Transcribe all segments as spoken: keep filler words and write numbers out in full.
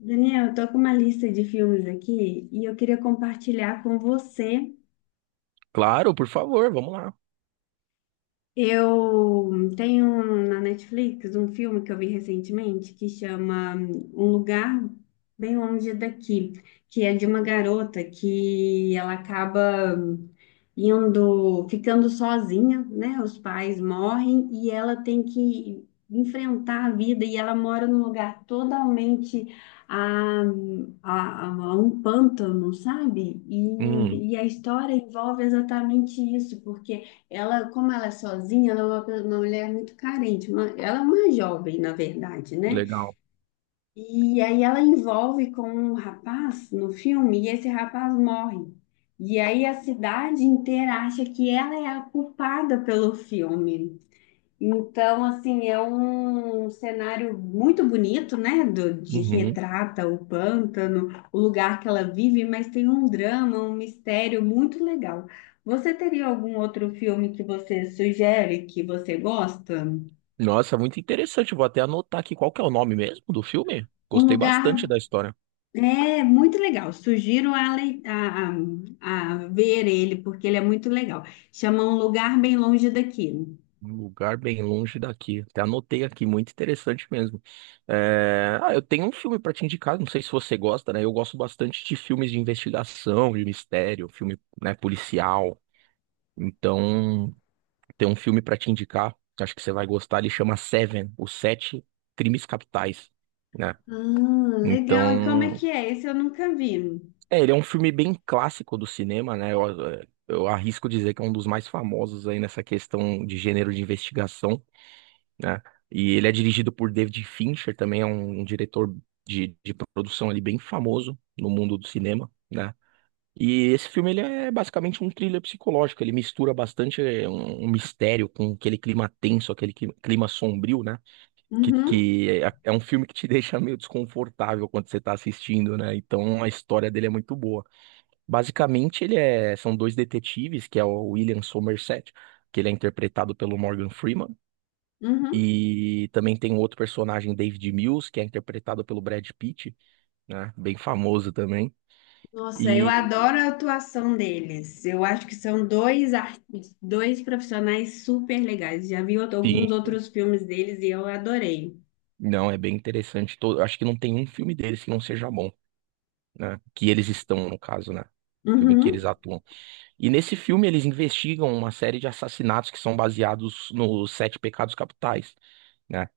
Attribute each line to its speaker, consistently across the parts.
Speaker 1: Daniel, eu tô com uma lista de filmes aqui e eu queria compartilhar com você.
Speaker 2: Claro, por favor, vamos lá.
Speaker 1: Eu tenho na Netflix um filme que eu vi recentemente que chama Um Lugar Bem Longe Daqui, que é de uma garota que ela acaba indo, ficando sozinha, né? Os pais morrem e ela tem que enfrentar a vida e ela mora num lugar totalmente a, a, a um pântano, sabe?
Speaker 2: Hum,
Speaker 1: E, e a história envolve exatamente isso, porque ela, como ela é sozinha, ela é uma, pe- uma mulher muito carente. Uma- ela é uma jovem, na verdade, né?
Speaker 2: legal.
Speaker 1: E aí ela envolve com um rapaz no filme e esse rapaz morre. E aí a cidade inteira acha que ela é a culpada pelo filme. Então, assim, é um cenário muito bonito, né? Do, de
Speaker 2: Uhum.
Speaker 1: retrata o pântano, o lugar que ela vive, mas tem um drama, um mistério muito legal. Você teria algum outro filme que você sugere que você gosta?
Speaker 2: Nossa, muito interessante. Vou até anotar aqui qual que é o nome mesmo do filme.
Speaker 1: Um
Speaker 2: Gostei bastante
Speaker 1: lugar
Speaker 2: da história.
Speaker 1: é muito legal. Sugiro a, lei- a, a, a ver ele, porque ele é muito legal. Chama Um Lugar Bem Longe Daqui.
Speaker 2: Um lugar bem longe daqui. Até anotei aqui, muito interessante mesmo. É, Ah, eu tenho um filme para te indicar, não sei se você gosta, né? Eu gosto bastante de filmes de investigação, de mistério, filme, né, policial. Então, tem um filme para te indicar, acho que você vai gostar. Ele chama Seven, Os Sete Crimes Capitais, né?
Speaker 1: Ah, legal. E como é
Speaker 2: Então,
Speaker 1: que é? Esse eu nunca vi.
Speaker 2: É, ele é um filme bem clássico do cinema, né? Eu, é, eu arrisco dizer que é um dos mais famosos aí nessa questão de gênero de investigação, né? E ele é dirigido por David Fincher, também é um, um diretor de, de produção ali bem famoso no mundo do cinema, né? E esse filme ele é basicamente um thriller psicológico, ele mistura bastante é, um, um mistério com aquele clima tenso, aquele cli- clima sombrio, né? Que,
Speaker 1: Uhum,
Speaker 2: que é, é um filme que te deixa meio desconfortável quando você tá assistindo, né? Então a história dele é muito boa. Basicamente, ele é, são dois detetives, que é o William Somerset, que ele é interpretado pelo Morgan Freeman,
Speaker 1: uhum.
Speaker 2: e também tem um outro personagem, David Mills, que é interpretado pelo Brad Pitt, né? Bem famoso também.
Speaker 1: Nossa, eu
Speaker 2: E
Speaker 1: adoro a atuação deles. Eu acho que são dois artistas, dois profissionais super legais. Já vi outro- alguns
Speaker 2: sim,
Speaker 1: outros filmes deles e eu adorei.
Speaker 2: não, é bem interessante. Todo, acho que não tem um filme deles que não seja bom, né? Que eles estão, no caso, né? Filme que eles
Speaker 1: Uhum,
Speaker 2: atuam. E nesse filme eles investigam uma série de assassinatos que são baseados nos Sete Pecados Capitais, né?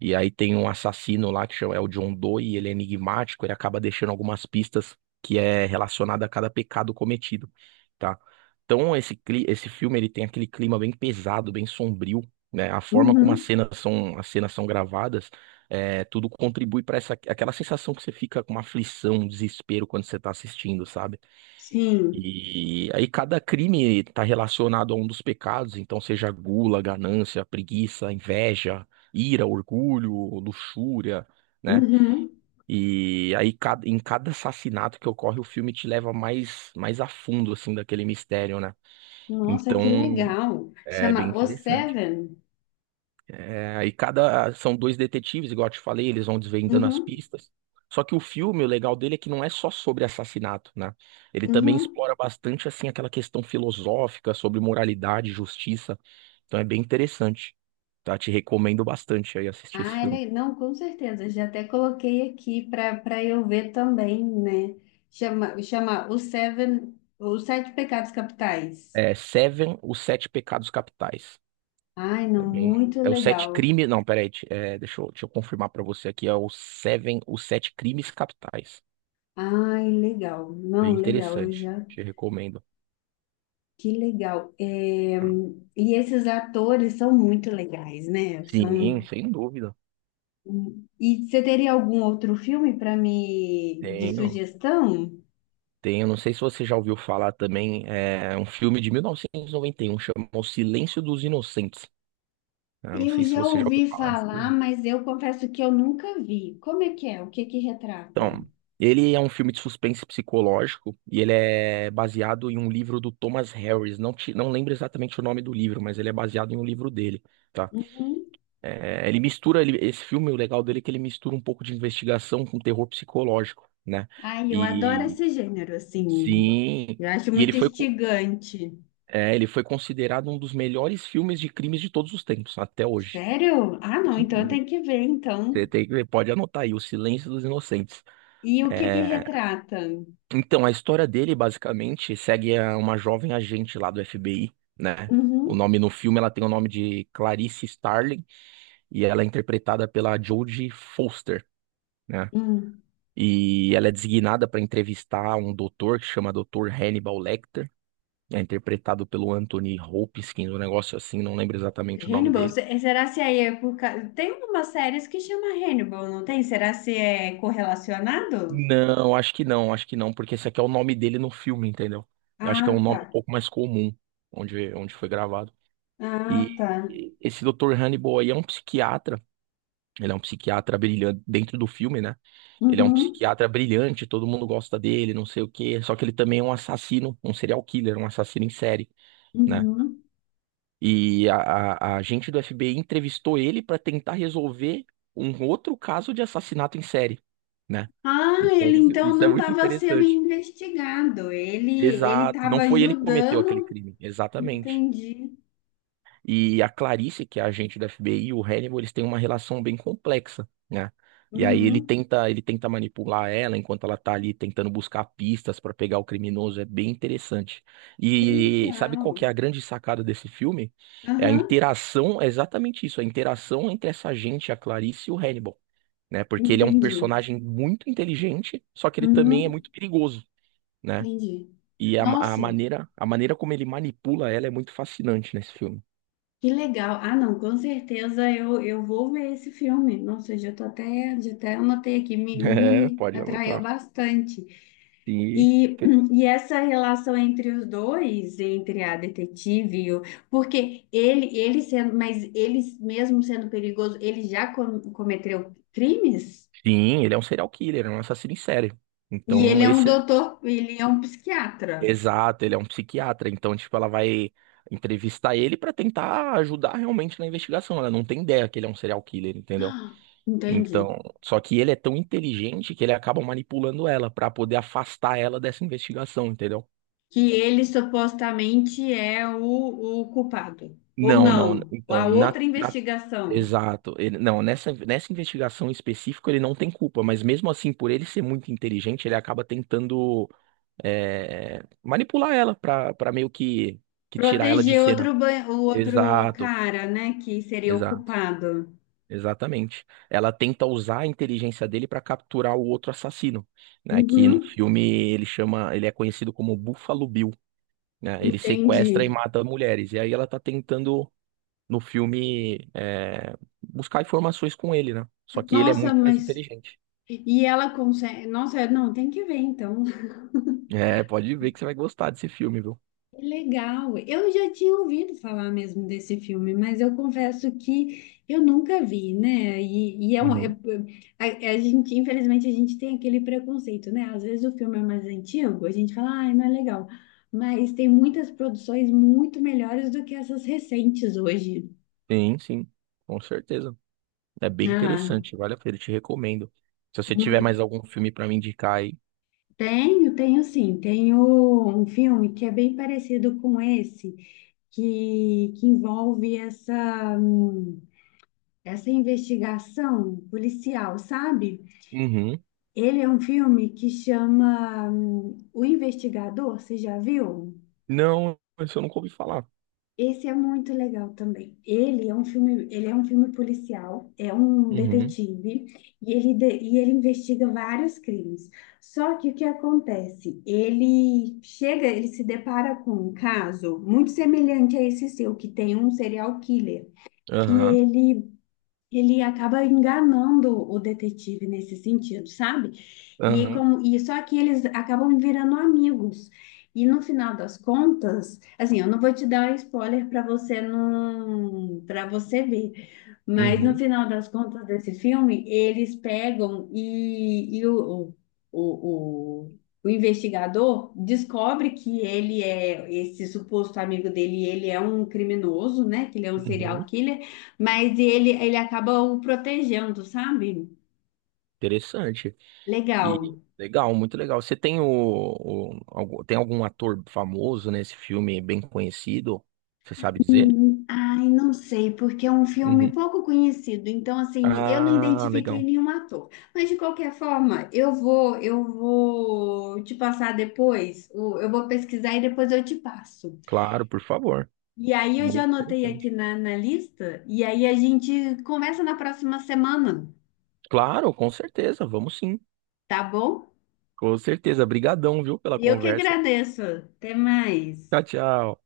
Speaker 2: E aí tem um assassino lá que chama, é o John Doe, e ele é enigmático, ele acaba deixando algumas pistas que é relacionada a cada pecado cometido, tá? Então esse, cli- esse filme ele tem aquele clima bem pesado, bem sombrio, né? A forma como as
Speaker 1: uhum,
Speaker 2: cenas são, as cenas são gravadas, é, tudo contribui para essa aquela sensação que você fica com uma aflição, um desespero quando você tá assistindo, sabe?
Speaker 1: sim,
Speaker 2: E aí cada crime está relacionado a um dos pecados, então seja gula, ganância, preguiça, inveja, ira, orgulho, luxúria, né?
Speaker 1: uhum.
Speaker 2: E aí ca- em cada assassinato que ocorre, o filme te leva mais mais a fundo assim daquele mistério, né?
Speaker 1: Nossa, que
Speaker 2: Então,
Speaker 1: legal.
Speaker 2: é bem
Speaker 1: Chama O
Speaker 2: interessante.
Speaker 1: Seven.
Speaker 2: É, aí cada. São dois detetives, igual eu te falei, eles vão desvendando as
Speaker 1: Uhum,
Speaker 2: pistas. Só que o filme, o legal dele é que não é só sobre assassinato, né? Ele também
Speaker 1: uhum.
Speaker 2: explora bastante, assim, aquela questão filosófica sobre moralidade, justiça. Então é bem interessante, tá? Te recomendo bastante aí assistir esse
Speaker 1: Ah,
Speaker 2: filme.
Speaker 1: ele, não, com certeza. Já até coloquei aqui para para eu ver também, né? Chama, chama O Seven, Os Sete Pecados Capitais.
Speaker 2: É Seven, Os Sete Pecados Capitais.
Speaker 1: Ai,
Speaker 2: É
Speaker 1: não,
Speaker 2: bem.
Speaker 1: muito
Speaker 2: É os sete
Speaker 1: legal.
Speaker 2: crimes. Não, peraí. te- É, deixa eu, deixa eu confirmar pra você aqui. É o Seven, Os Sete Crimes Capitais.
Speaker 1: Ai, legal.
Speaker 2: Bem
Speaker 1: Não, legal, eu
Speaker 2: interessante.
Speaker 1: já.
Speaker 2: Te recomendo,
Speaker 1: Que legal. É.
Speaker 2: tá?
Speaker 1: E esses atores são muito legais, né?
Speaker 2: Sim,
Speaker 1: São.
Speaker 2: sem dúvida.
Speaker 1: E você teria algum outro filme para me de
Speaker 2: Tenho,
Speaker 1: sugestão?
Speaker 2: tenho. Não sei se você já ouviu falar também, é um filme de mil novecentos e e noventa e um chama O Silêncio dos Inocentes, né? Não
Speaker 1: Eu
Speaker 2: sei se
Speaker 1: já
Speaker 2: você já ouviu
Speaker 1: ouvi
Speaker 2: falar desse
Speaker 1: falar,
Speaker 2: filme.
Speaker 1: mas eu confesso que eu nunca vi. Como é que é? O que que retrata?
Speaker 2: Então, ele é um filme de suspense psicológico e ele é baseado em um livro do Thomas Harris. Não, te, não lembro exatamente o nome do livro, mas ele é baseado em um livro dele, tá?
Speaker 1: Uhum.
Speaker 2: É, ele mistura, ele- esse filme, o legal dele é que ele mistura um pouco de investigação com terror psicológico, né?
Speaker 1: Ai, eu adoro
Speaker 2: E
Speaker 1: esse gênero, assim.
Speaker 2: sim.
Speaker 1: Eu acho
Speaker 2: E ele
Speaker 1: muito
Speaker 2: foi.
Speaker 1: instigante.
Speaker 2: É, ele foi considerado um dos melhores filmes de crimes de todos os tempos, até hoje.
Speaker 1: Sério? Ah, não, então eu
Speaker 2: Sim.
Speaker 1: tenho que ver,
Speaker 2: Você
Speaker 1: então.
Speaker 2: tem, você pode anotar aí, O Silêncio dos Inocentes.
Speaker 1: E o que que
Speaker 2: É,
Speaker 1: retrata?
Speaker 2: então, a história dele, basicamente, segue a uma jovem agente lá do F B I, né? O
Speaker 1: Uhum.
Speaker 2: nome no filme, ela tem o nome de Clarice Starling e ela é interpretada pela Jodie Foster, né?
Speaker 1: Hum,
Speaker 2: E ela é designada para entrevistar um doutor que chama Doutor Hannibal Lecter, é interpretado pelo Anthony Hopkins, um negócio assim, não lembro exatamente o nome
Speaker 1: Hannibal,
Speaker 2: dele.
Speaker 1: se- será se aí é por causa... Tem umas séries que chama Hannibal, não tem? Será se é correlacionado?
Speaker 2: Não, acho que não, acho que não, porque esse aqui é o nome dele no filme, entendeu? Eu acho que é um
Speaker 1: Ah, tá.
Speaker 2: nome um pouco mais comum onde, onde foi gravado.
Speaker 1: Ah,
Speaker 2: E
Speaker 1: tá.
Speaker 2: e esse doutor Hannibal aí é um psiquiatra, ele é um psiquiatra brilhante dentro do filme, né? Ele é um
Speaker 1: Uhum,
Speaker 2: psiquiatra brilhante, todo mundo gosta dele, não sei o quê, só que ele também é um assassino, um serial killer, um assassino em série, né?
Speaker 1: uhum.
Speaker 2: E a, a, a gente do F B I entrevistou ele para tentar resolver um outro caso de assassinato em série, né?
Speaker 1: Ah,
Speaker 2: Então,
Speaker 1: ele
Speaker 2: isso,
Speaker 1: então
Speaker 2: isso é
Speaker 1: não
Speaker 2: muito
Speaker 1: estava sendo
Speaker 2: interessante.
Speaker 1: investigado. Ele ele
Speaker 2: Exato, não
Speaker 1: estava
Speaker 2: foi ele que cometeu aquele
Speaker 1: ajudando.
Speaker 2: crime, exatamente.
Speaker 1: Entendi.
Speaker 2: E a Clarice, que é a agente da F B I, e o Hannibal, eles têm uma relação bem complexa, né? E aí ele
Speaker 1: Uhum.
Speaker 2: tenta, ele tenta manipular ela enquanto ela tá ali tentando buscar pistas para pegar o criminoso, é bem interessante.
Speaker 1: Que
Speaker 2: E sabe
Speaker 1: legal.
Speaker 2: qual que é a grande sacada desse filme? É a
Speaker 1: Aham,
Speaker 2: interação, é exatamente isso, a interação entre essa agente, a Clarice e o Hannibal, né? Porque ele é um
Speaker 1: entendi.
Speaker 2: personagem muito inteligente, só que ele também é
Speaker 1: Uhum,
Speaker 2: muito perigoso, né?
Speaker 1: entendi.
Speaker 2: E a, a
Speaker 1: Nossa,
Speaker 2: maneira, a maneira como ele manipula ela é muito fascinante nesse filme.
Speaker 1: que legal. Ah, não, com certeza eu, eu vou ver esse filme. Nossa, eu já tô até, já até anotei aqui, me,
Speaker 2: É,
Speaker 1: me
Speaker 2: pode
Speaker 1: atraiu
Speaker 2: anotar.
Speaker 1: bastante.
Speaker 2: Sim,
Speaker 1: E, e essa relação entre os dois, entre a detetive e o... Porque ele, ele sendo, mas ele mesmo sendo perigoso, ele já com- cometeu crimes?
Speaker 2: sim, ele é um serial killer, é um assassino em série.
Speaker 1: E ele
Speaker 2: Então,
Speaker 1: é um
Speaker 2: esse,
Speaker 1: doutor, ele é um psiquiatra.
Speaker 2: exato, ele é um psiquiatra. Então, tipo, ela vai entrevistar ele pra tentar ajudar realmente na investigação. Ela não tem ideia que ele é um serial killer, entendeu? Então,
Speaker 1: Entendi.
Speaker 2: só que ele é tão inteligente que ele acaba manipulando ela pra poder afastar ela dessa investigação, entendeu?
Speaker 1: Que ele supostamente é o, o culpado, ou
Speaker 2: Não, não.
Speaker 1: não, a
Speaker 2: Então, na,
Speaker 1: outra
Speaker 2: na
Speaker 1: investigação.
Speaker 2: Exato. Ele, não, nessa, nessa investigação específica ele não tem culpa, mas mesmo assim, por ele ser muito inteligente, ele acaba tentando é, manipular ela pra, pra meio que, que tirar ela de
Speaker 1: Proteger
Speaker 2: cena.
Speaker 1: outro, ba- o outro
Speaker 2: Exato,
Speaker 1: cara, né, que seria o
Speaker 2: exato,
Speaker 1: culpado.
Speaker 2: exatamente. Ela tenta usar a inteligência dele pra capturar o outro assassino, né? Que no
Speaker 1: Uhum,
Speaker 2: filme ele chama, ele é conhecido como Buffalo Bill, né? Ele sequestra e
Speaker 1: entendi.
Speaker 2: mata mulheres. E aí ela tá tentando no filme é, buscar informações com ele, né? Só que ele é
Speaker 1: Nossa,
Speaker 2: muito mais
Speaker 1: mas.
Speaker 2: inteligente.
Speaker 1: E ela consegue. Nossa, não, tem que ver então.
Speaker 2: É, pode ver que você vai gostar desse filme, viu?
Speaker 1: Que legal. Eu já tinha ouvido falar mesmo desse filme, mas eu confesso que eu nunca vi, né? E, e é, um- é-
Speaker 2: Uhum.
Speaker 1: é- a, a gente, infelizmente, a gente tem aquele preconceito, né? Às vezes o filme é mais antigo, a gente fala, ai, não é legal. Mas tem muitas produções muito melhores do que essas recentes hoje.
Speaker 2: Sim, sim, com certeza. É bem
Speaker 1: Ah,
Speaker 2: interessante, vale a pena, eu te recomendo. Se você tiver
Speaker 1: muito.
Speaker 2: mais algum filme pra me indicar aí.
Speaker 1: Tenho, tenho sim. Tenho um filme que é bem parecido com esse, que, que envolve essa. Hum, essa investigação policial, sabe?
Speaker 2: Uhum.
Speaker 1: Ele é um filme que chama hum, O Investigador, você já viu?
Speaker 2: Não, isso eu nunca ouvi falar.
Speaker 1: Esse é muito legal também. Ele é um filme, ele é um filme policial, é um
Speaker 2: Uhum.
Speaker 1: detetive e ele, de- e ele investiga vários crimes. Só que o que acontece? Ele chega, ele se depara com um caso muito semelhante a esse seu, que tem um serial killer, que
Speaker 2: Aham.
Speaker 1: ele ele acaba enganando o detetive nesse sentido, sabe? E, aí
Speaker 2: Aham.
Speaker 1: como, e só que eles acabam virando amigos. E no final das contas, assim, eu não vou te dar spoiler para você não, para você ver, mas no
Speaker 2: Uhum.
Speaker 1: final das contas desse filme, eles pegam e, e o, o, o, o o investigador descobre que ele é esse suposto amigo dele, ele é um criminoso, né? Que ele é um serial
Speaker 2: Uhum.
Speaker 1: killer. Mas ele, ele acaba o protegendo, sabe?
Speaker 2: Interessante. E
Speaker 1: Legal.
Speaker 2: legal, muito legal. Você tem o, o- algum, tem algum ator famoso nesse filme bem conhecido? Você sabe dizer?
Speaker 1: Ai, não sei, porque é um filme
Speaker 2: Uhum.
Speaker 1: pouco conhecido, então assim, eu não
Speaker 2: Ah,
Speaker 1: identifiquei
Speaker 2: legal.
Speaker 1: nenhum ator. Mas de qualquer forma, eu vou, eu vou te passar depois, o- eu vou pesquisar e depois eu te passo.
Speaker 2: Claro, por favor.
Speaker 1: E aí eu já
Speaker 2: Muito
Speaker 1: anotei
Speaker 2: interessante.
Speaker 1: aqui na, na lista, e aí a gente conversa na próxima semana,
Speaker 2: Claro, com certeza. Vamos sim.
Speaker 1: tá bom?
Speaker 2: Com certeza. Brigadão, viu, pela
Speaker 1: E eu que
Speaker 2: conversa.
Speaker 1: agradeço. Até mais.
Speaker 2: Tchau, tchau.